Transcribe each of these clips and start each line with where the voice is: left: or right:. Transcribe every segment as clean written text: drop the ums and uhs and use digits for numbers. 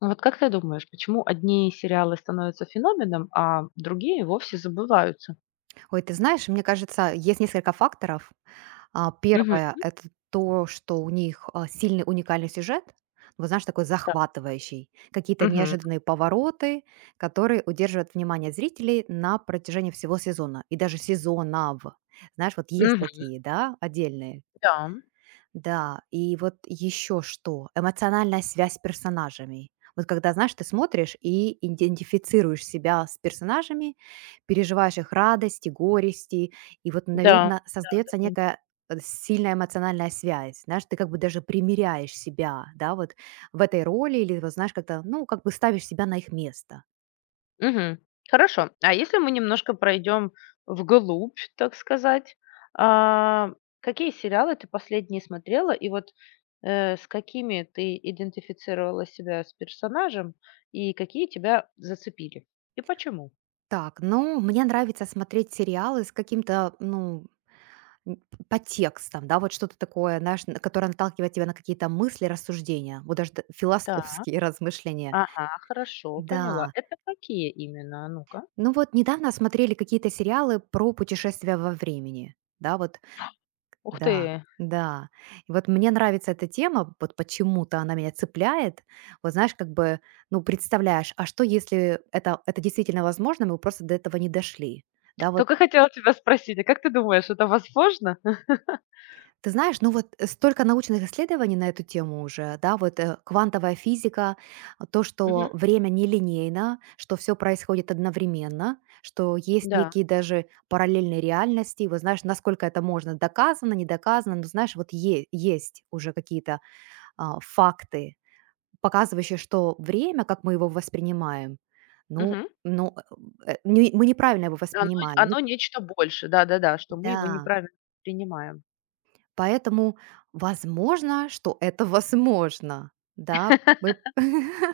left: Ну вот как ты думаешь, почему одни сериалы становятся феноменом, а другие вовсе забываются?
right: Ой, ты знаешь, мне кажется, есть несколько факторов. А,
left: Мгм.
right: первое- это то, что у них, а, сильный уникальный сюжет. Вот знаешь, такой
left: Да.
right: захватывающий. Какие-то
left: Мгм.
right: неожиданные повороты, которые удерживают внимание зрителей на протяжении всего сезона и даже сезонов. Знаешь, вот есть
left: Мгм.
right: такие, да, отдельные.
left: Да.
right: Да, и вот еще что: эмоциональная связь с персонажами. Вот когда, знаешь, ты смотришь и идентифицируешь себя с персонажами, переживаешь их радости, горести, и вот,
left: Да.
right: наверное, создается
left: Да-да-да.
right: некая, сильная эмоциональная связь. Знаешь, ты как бы даже примеряешь себя, да, вот в этой роли или вот, знаешь, как-то, ну, как бы ставишь себя на их место.
left: Мгм. Хорошо. А если мы немножко пройдем вглубь, так сказать, а, какие сериалы ты последние смотрела и вот, с какими ты идентифицировала себя с персонажем и какие тебя зацепили? И почему?
right: Так, ну, мне нравится смотреть сериалы с каким-то, ну, п по текстам, да, вот что-то такое, знаешь, н которое наталкивает тебя на какие-то мысли, рассуждения, вот даже т философские
left: Так.
right: размышления.
left: Ага, хорошо, поняла.
right: Да.
left: Это какие именно? А ну-ка.
right: Ну вот недавно смотрели какие-то сериалы про путешествия во времени. Да, вот.
left: Ух
right: Да,
left: ты!
right: да. И вот мне нравится эта тема, вот почему-то она меня цепляет. Вот знаешь, как бы, ну, представляешь, а что, если это действительно возможно, мы просто до этого не дошли? Да, вот.
left: Только хотела тебя спросить, а как ты думаешь, это возможно?
right: Ты знаешь, ну вот столько научных исследований на эту тему уже, да, вот квантовая физика, а, то,
left: Мгм.
right: что время нелинейно, что все происходит одновременно, что есть
left: Да.
right: некие даже параллельные реальности. Вот знаешь, насколько это можно, доказано, не доказано, но знаешь, вот есть уже какие-то, а, факты, показывающие, что время, как мы его воспринимаем, ну,
left: Мгм.
right: ну мы неправильно его
left: Оно
right: воспринимаем. Ну,
left: оно нечто больше. Да-да-да, что мы его
right: да.
left: неправильно принимаем.
right: Поэтому возможно, что это возможно. Да, мы.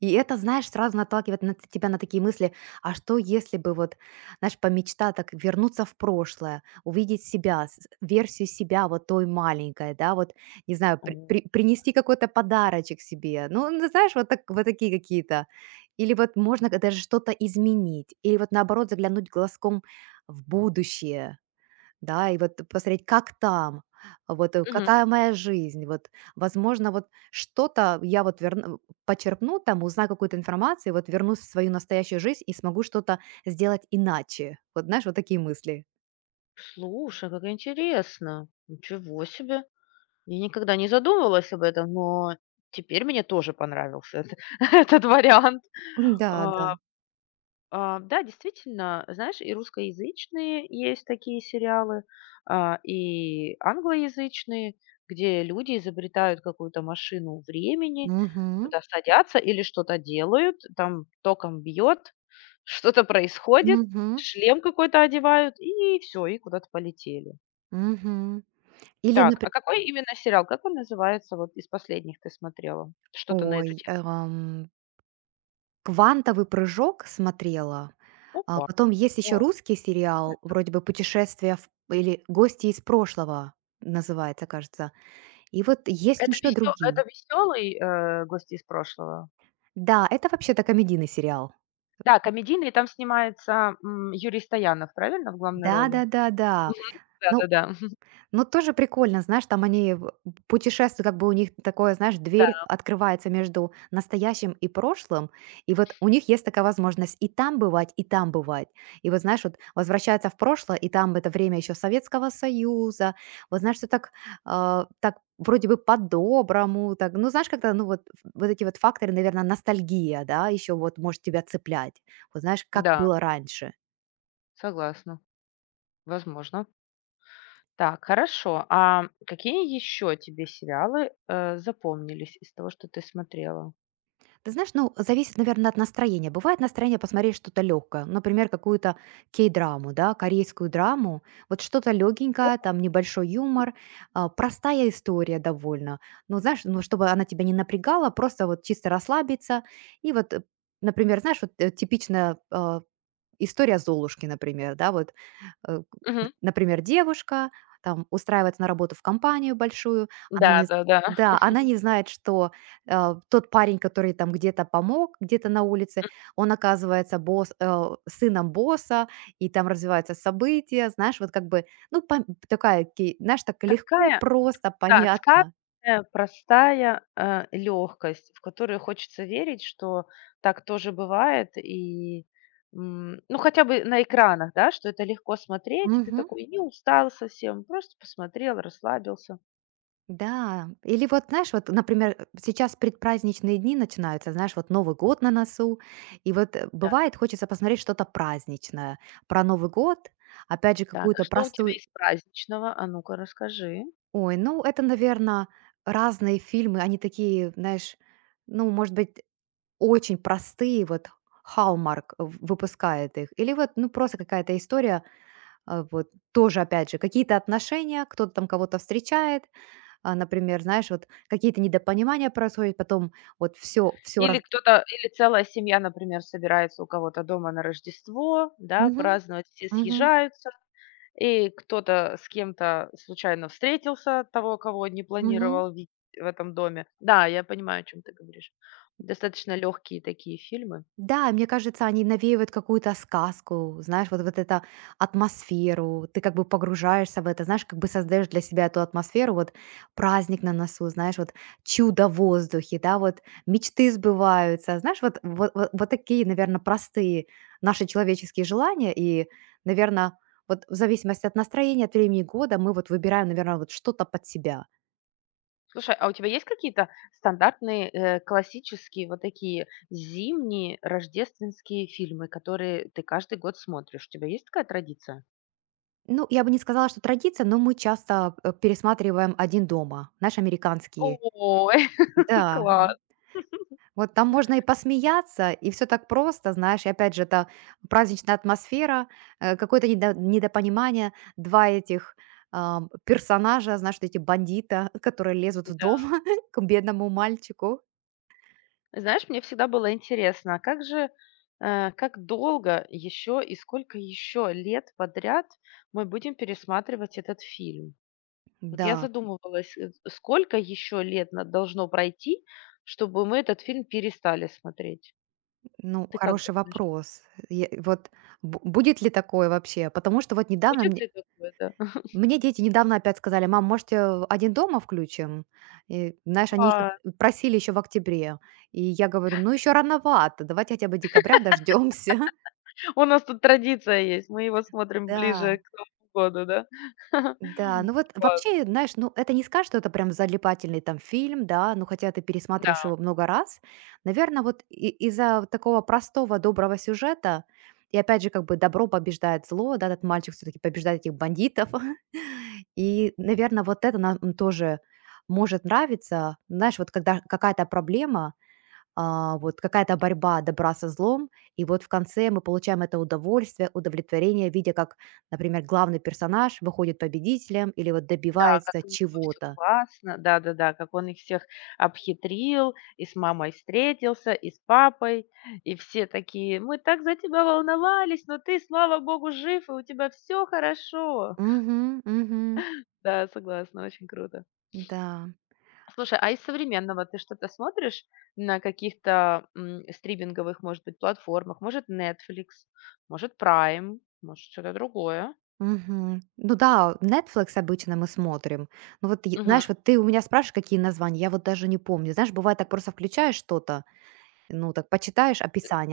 right: И это, знаешь, сразу наталкивает на т тебя на такие мысли: а что, если бы вот, знаешь, по мечта так вернуться в прошлое, увидеть себя, с версию себя вот той маленькой, да, вот, не знаю,
left: О.
right: принести какой-то подарочек себе. Ну, знаешь, вот так вот такие какие-то. Или вот можно к даже что-то изменить, или вот наоборот заглянуть глазком в будущее. Да, и вот посмотреть, как там, вот,
left: Мгм.
right: какая моя жизнь, вот, возможно, вот что-то я вот верну почерпну там, узнаю какую-то информацию, вот вернусь в свою настоящую жизнь и смогу что-то сделать иначе. Вот знаешь, вот такие мысли.
left: Слушай, как интересно. Ничего себе. Я никогда не задумывалась об этом, но теперь мне тоже понравился эт этот вариант.
right: М, да, да.
left: А да, действительно, знаешь, и русскоязычные есть такие сериалы, и англоязычные, где люди изобретают какую-то машину времени,
right: Мгм.
left: туда садятся или что-то делают, там током бьет, что-то происходит,
right: Мгм.
left: шлем какой-то одевают, и все, и куда-то полетели.
right: Мгм. Или,
left: Так, а
right: например,
left: какой именно сериал? Как он называется? Вот из последних ты смотрела? Что-то на
right: ой,
left: эту тему?
right: "Квантовый прыжок" смотрела, а
left: Опа.
right: потом есть еще
left: О,
right: русский сериал, вроде бы "Путешествие в" или "Гости из прошлого" называется, кажется. И вот есть
left: Это,
right: еще
left: весё- это
right: другие.
left: веселый гости из прошлого?
right: Да, это вообще-то комедийный сериал.
left: Да, комедийный, там снимается, Юрий Стоянов, правильно, в главной роли?
right: Да-да-да-да.
left: Мгм.
right: Но.
left: Да-да-да.
right: Ну, тоже прикольно, знаешь, там они в путешествуют, как бы у них такое, знаешь,
left: Да,
right: дверь открывается между настоящим и прошлым, и вот у них есть такая возможность и там бывать, и там бывать. И вот, знаешь, вот возвращаются в прошлое, и там это время еще Советского Союза, вот знаешь, все так, а, так вроде бы по-доброму, так, ну, знаешь, когда, ну, вот, вот эти вот факторы, наверное, ностальгия, да, еще вот может тебя цеплять, вот знаешь, как
left: да,
right: было раньше.
left: согласна. Возможно. Так, хорошо. А какие еще тебе сериалы, запомнились из того, что ты смотрела?
right: Ты знаешь, ну, зависит, наверное, от настроения. Бывает настроение посмотреть что-то легкое, например, какую-то кей-драму, да, корейскую драму, вот что-то легенькое, там небольшой юмор, а, простая история довольно. Ну, знаешь, ну, чтобы она тебя не напрягала, просто вот чисто расслабиться. И вот, например, знаешь, вот типично история Золушки, например, да, вот, н
left: Мгм.
right: например, девушка там устраивается на работу в компанию большую, она не з
left: Да-да-да.
right: да, она не знает, что, тот парень, который там где-то помог, где-то на улице, он оказывается сыном босса, и там развиваются события, знаешь, вот как бы, ну, пом такая ки знаешь, так легко,
left: Такая
right: просто,
left: Да,
right: понятно.
left: сказочная, простая, лёгкость, в которую хочется верить, что так тоже бывает. И, ну, хотя бы на экранах, да, что это легко смотреть, и ты
right: Мгм.
left: такой не устал совсем, просто посмотрел, расслабился.
right: Да, или вот, знаешь, вот, например, сейчас предпраздничные дни начинаются, знаешь, вот Новый год на носу, и вот
left: Да.
right: бывает, хочется посмотреть что-то праздничное про Новый год, опять же,
left: Так, а
right: какую-то
left: что у тебя
right: простую...
left: из праздничного? А ну-ка расскажи.
right: Ой, ну, это, наверное, разные фильмы, они такие, знаешь, ну, может быть, очень простые, вот Hallmark выпускает их, или вот, ну, просто какая-то история, вот, тоже, опять же, какие-то отношения, кто-то там кого-то встречает. А, например, знаешь, вот какие-то недопонимания происходят, потом вот все, все
left: Или
right: раз
left: кто-то, или целая семья, например, собирается у кого-то дома на Рождество, да,
right: Мгм,
left: праздновать, все
right: мгм,
left: съезжаются. И кто-то с кем-то случайно встретился, того, кого не
right: мгм.
left: планировал видеть в этом доме. Да, я понимаю, о чем ты говоришь. Достаточно легкие такие фильмы.
right: Да, мне кажется, они навеивают какую-то сказку, знаешь, вот эту атмосферу, ты как бы погружаешься в это, знаешь, как бы создаешь для себя эту атмосферу, вот праздник на носу, знаешь, вот чудо в воздухе, да, вот мечты сбываются, знаешь, вот такие, наверное, простые наши человеческие желания, и, наверное, вот в зависимости от настроения, от времени года мы вот выбираем, наверное, вот что-то под себя.
left: Слушай, а у тебя есть какие-то стандартные, классические, вот такие зимние рождественские фильмы, которые ты каждый год смотришь? У тебя есть такая традиция?
right: Ну, я бы не сказала, что традиция, но мы часто пересматриваем «Один дома», знаешь, американские.
left: Ой,
right: Да.
left: класс!
right: Вот там можно и посмеяться, и все так просто, знаешь. И опять же, это праздничная атмосфера, какое-то недопонимание. 2 этих, персонажа, знаешь, вот эти бандита, которые лезут в дом к бедному мальчику.
left: Знаешь, мне всегда было интересно, а как же, как долго еще и сколько еще лет подряд мы будем пересматривать этот фильм? Вот
right: Да,
left: я задумывалась, сколько еще лет должно пройти, чтобы мы этот фильм перестали смотреть?
right: ну,
left: Ты как
right: хороший
left: думаешь,
right: вопрос. Я вот бу будет ли такое вообще? Потому что вот недавно
left: будет
right: мне.
left: ли такое, да?
right: Мне дети недавно опять сказали: "Мам, можете "Один дома" включим?" И, знаешь, они еще
left: А,
right: просили еще в октябре. И я говорю: "Ну, еще рановато, давайте хотя бы декабря дождемся".
left: У нас тут традиция есть, мы его смотрим
right: Да.
left: ближе к Новому году, да?
right: Да, ну вот
left: Класс.
right: вообще, знаешь, ну это не скажешь, что это прям залипательный там фильм, да, ну хотя ты пересматриваешь
left: Да,
right: его много раз. Наверное, вот из-за вот такого простого, доброго сюжета, и опять же, как бы добро побеждает зло, да, этот мальчик все-таки побеждает этих бандитов. И, наверное, вот это нам тоже может нравиться. Знаешь, вот когда какая-то проблема, а, вот какая-то борьба добра со злом, и вот в конце мы получаем это удовольствие, удовлетворение, видя, как, например, главный персонаж выходит победителем или вот
left: да, как
right: добивается
left: у него все
right: чего-то.
left: классно, да-да-да, как он их всех обхитрил, и с мамой встретился, и с папой, и все такие: "Мы так за тебя волновались, но ты, слава богу, жив, и у тебя все хорошо".
right: Мгм, мгм,
left: Да, согласна, очень круто.
right: да.
left: Слушай, а из современного ты что-то смотришь на каких-то, стриминговых, может быть, платформах? Может, Netflix, может, Prime, может, что-то другое?
right: Мгм. Ну да, Netflix обычно мы смотрим. Ну вот, знаешь, вот ты у меня спрашиваешь, какие названия, я вот даже не помню. Знаешь, бывает так просто включаешь что-то, ну так почитаешь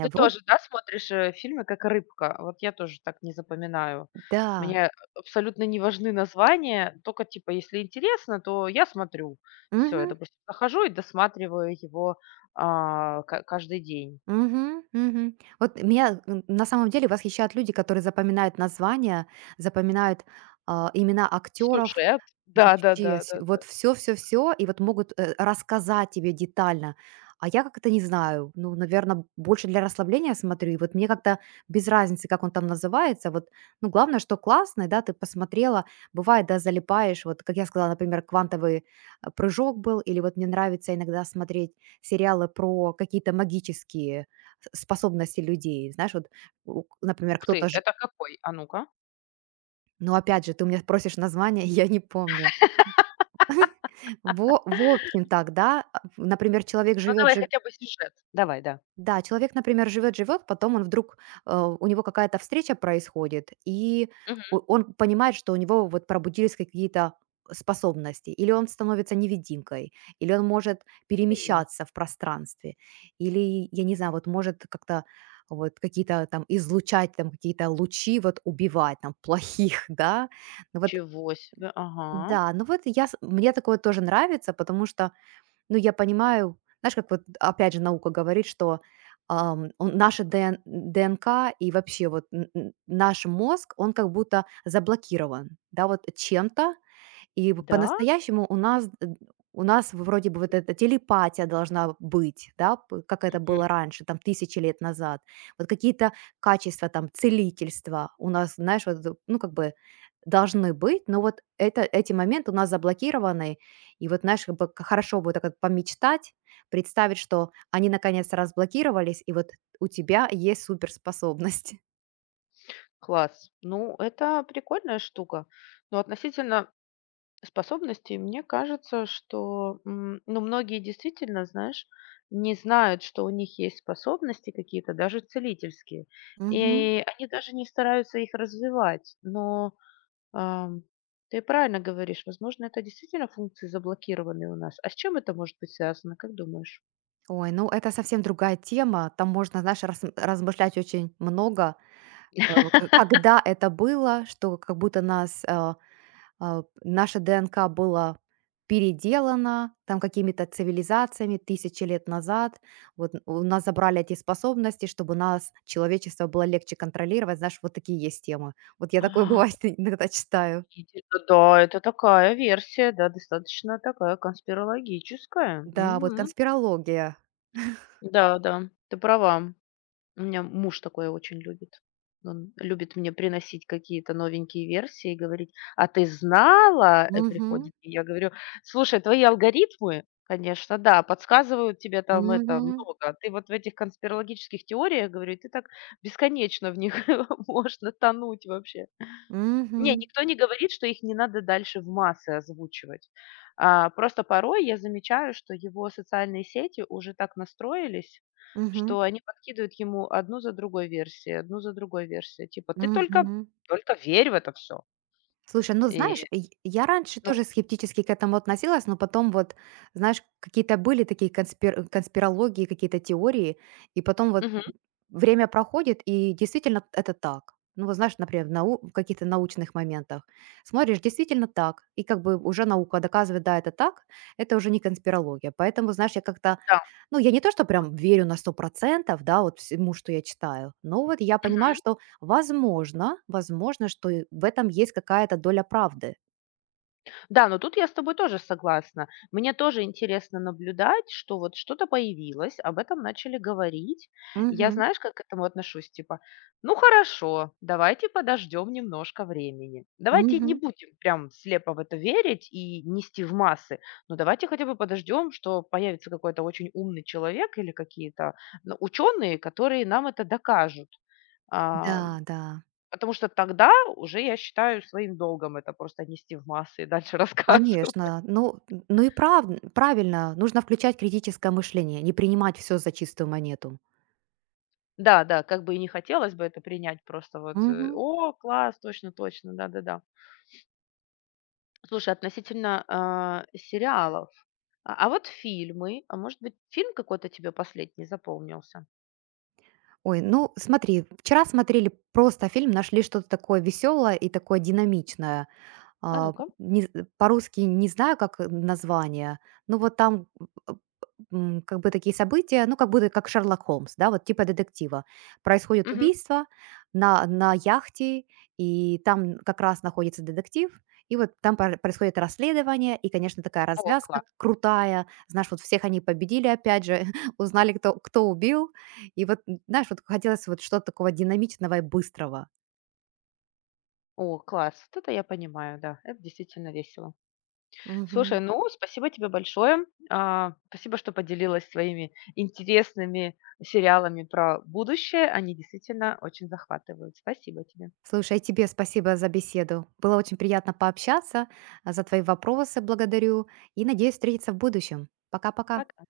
left: Ты
right: вроде,
left: тоже, да, смотришь, фильмы как рыбка? Вот я тоже так не запоминаю.
right: да.
left: Мне абсолютно не важны названия, только, типа, если интересно, то я смотрю. Все я,
right: Мгм.
left: допустим, захожу и досматриваю его, а, ка каждый день.
right: Мгм, мгм. Вот меня на самом деле восхищают люди, которые запоминают названия, запоминают, а, имена актеров.
left: Сюжет. Да, да, да,
right: Вообще с
left: да, да.
right: вот все, и вот могут, рассказать тебе детально. А я как-то не знаю, ну, наверное, больше для расслабления смотрю. И вот мне как-то без разницы, как он там называется. Вот, ну, главное, что классный, да, ты посмотрела. Бывает, да, залипаешь. Вот, как я сказала, например, "Квантовый прыжок" был, или вот мне нравится иногда смотреть сериалы про какие-то магические с способности людей. Знаешь, вот, у например,
left: Ух ты,
right: кто-то ж
left: это какой? А ну-ка.
right: Ну, опять же, ты у меня просишь название, я не помню. Во В общем так, да. А, в например, человек
left: Ну,
right: живет
left: давай
right: жив
left: хотя бы сюжет. Давай, да.
right: да, человек, например, живет-живет, потом он вдруг, у него какая-то встреча происходит, и о
left: Мгм.
right: он понимает, что у него вот пробудились какие-то способности, или он становится невидимкой, или он может
left: Ты,
right: перемещаться в пространстве, или, я не знаю, вот может как-то вот какие-то там излучать там какие-то лучи, вот убивать там плохих, да. Ну вот
left: ничего себе. Ага.
right: да, ну вот я с мне такое тоже нравится, потому что ну, я понимаю, знаешь, как вот опять же наука говорит, что, он наша ДН ДНК и вообще вот н н наш мозг, он как будто заблокирован, да, вот чем-то, и в
left: Да?
right: по-настоящему у нас, у нас вроде бы вот эта телепатия должна быть, да, п как это
left: Мгм.
right: было раньше, там, тысячи лет назад. Вот какие-то качества, там, целительства у нас, знаешь, вот, ну, как бы должны быть, но вот эти моменты у нас заблокированы. И вот, знаешь, как бы к хорошо бы вот так вот помечтать, представить, что они наконец разблокировались, и вот у тебя есть суперспособность.
left: Класс. Ну, это прикольная штука. Но относительно способностей, мне кажется, что, ну, многие действительно, знаешь, не знают, что у них есть способности какие-то, даже целительские, и они даже не стараются их развивать. Но ам, ты правильно говоришь, возможно, это действительно функции заблокированные у нас. А с чем это может быть связано, как думаешь?
right: Ой, ну это совсем другая тема. Там можно, знаешь, размышлять очень много. К Когда это было, что как будто нас, наша ДНК была переделана там какими-то цивилизациями тысячи лет назад. Вот у нас забрали эти способности, чтобы нас, человечество, было легче контролировать. Знаешь, вот такие есть темы. Вот я такое
left: А,
right: бывает иногда читаю.
left: Да, это такая версия, да, достаточно такая конспирологическая.
right: Да, вот
left: Мгм.
right: конспирология.
left: Да, да, ты права. У меня муж такое очень любит. Он любит мне приносить какие-то новенькие версии и говорить: "А ты знала?" Э,
right: Угу,
left: приходит, и я говорю: "Слушай, твои алгоритмы, конечно, да, подсказывают тебе там это
right: угу,
left: много. Ты вот в этих конспирологических теориях, говорю, ты так бесконечно в них можно тонуть вообще". Не,
right: угу,
left: никто не говорит, что их не надо дальше в массы озвучивать. Просто порой я замечаю, что его социальные сети уже так настроились,
right: угу,
left: что они подкидывают ему одну за другой версией, одну за другой версией. Типа: "Ты только
right: угу.
left: только верь в это все.
right: Слушай, ну
left: И,
right: знаешь, й я раньше
left: ну,
right: тоже скептически к этому относилась, но потом вот, знаешь, какие-то были такие конспирологии, какие-то теории, и потом вот
left: мгм,
right: время проходит, и действительно это так. Ну вот знаешь, например, в каких-то научных моментах смотришь, действительно так, и как бы уже наука доказывает, да, это так, это уже не конспирология. Поэтому, знаешь, я как-то
left: да.
right: ну, я не то, что прям верю на 100%, да, вот всему, что я читаю, но вот я понимаю, что возможно, возможно, что и в этом есть какая-то доля правды.
left: Да, но тут я с тобой тоже согласна. Мне тоже интересно наблюдать, что вот что-то появилось, об этом начали говорить. Я,
right: Мгм,
left: знаешь, как к этому отношусь? Типа, ну хорошо, давайте подождем немножко времени. Давайте не
right: мгм.
left: будем прям слепо в это верить и нести в массы, но давайте хотя бы подождем, что появится какой-то очень умный человек или какие-то ну, ученые, которые нам это докажут. А,
right: Да, да,
left: Потому что тогда уже я считаю своим долгом это просто нести в массы и дальше рассказывать.
right: конечно. Ну, н и правильно, нужно включать критическое мышление, не принимать все за чистую монету.
left: Да, да, как бы и не хотелось бы это принять просто вот,
right: Мгм.
left: "О, класс, точно, точно, да-да-да". Слушай, относительно, сериалов, вот фильмы, а может быть, фильм какой-то тебе последний запомнился?
right: Ой, ну смотри, вчера смотрели просто фильм, нашли что-то такое веселое и такое динамичное.
left: А
right: А,
left: ну-ка.
right: не з по-русски не знаю, как, название, но вот там как бы такие события, ну, как будто как Шерлок Холмс, да, вот типа детектива. Происходит
left: Мгм.
right: убийство на яхте, и там как раз находится детектив, и вот там происходит расследование, и, конечно, такая
left: О,
right: развязка
left: класс.
right: крутая. Знаешь, вот всех они победили, опять же, узнали, кто убил. И вот, знаешь, вот хотелось вот что-то такого динамичного и быстрого.
left: О, класс. Вот это я понимаю, да, это действительно весело. Слушай, ну, спасибо тебе большое. Спасибо, что поделилась своими интересными сериалами про будущее. Они действительно очень захватывают. Спасибо тебе.
right: Слушай, а тебе спасибо за беседу. Было очень приятно пообщаться. За твои вопросы благодарю. И надеюсь встретиться в будущем. Пока-пока.
left: Пока.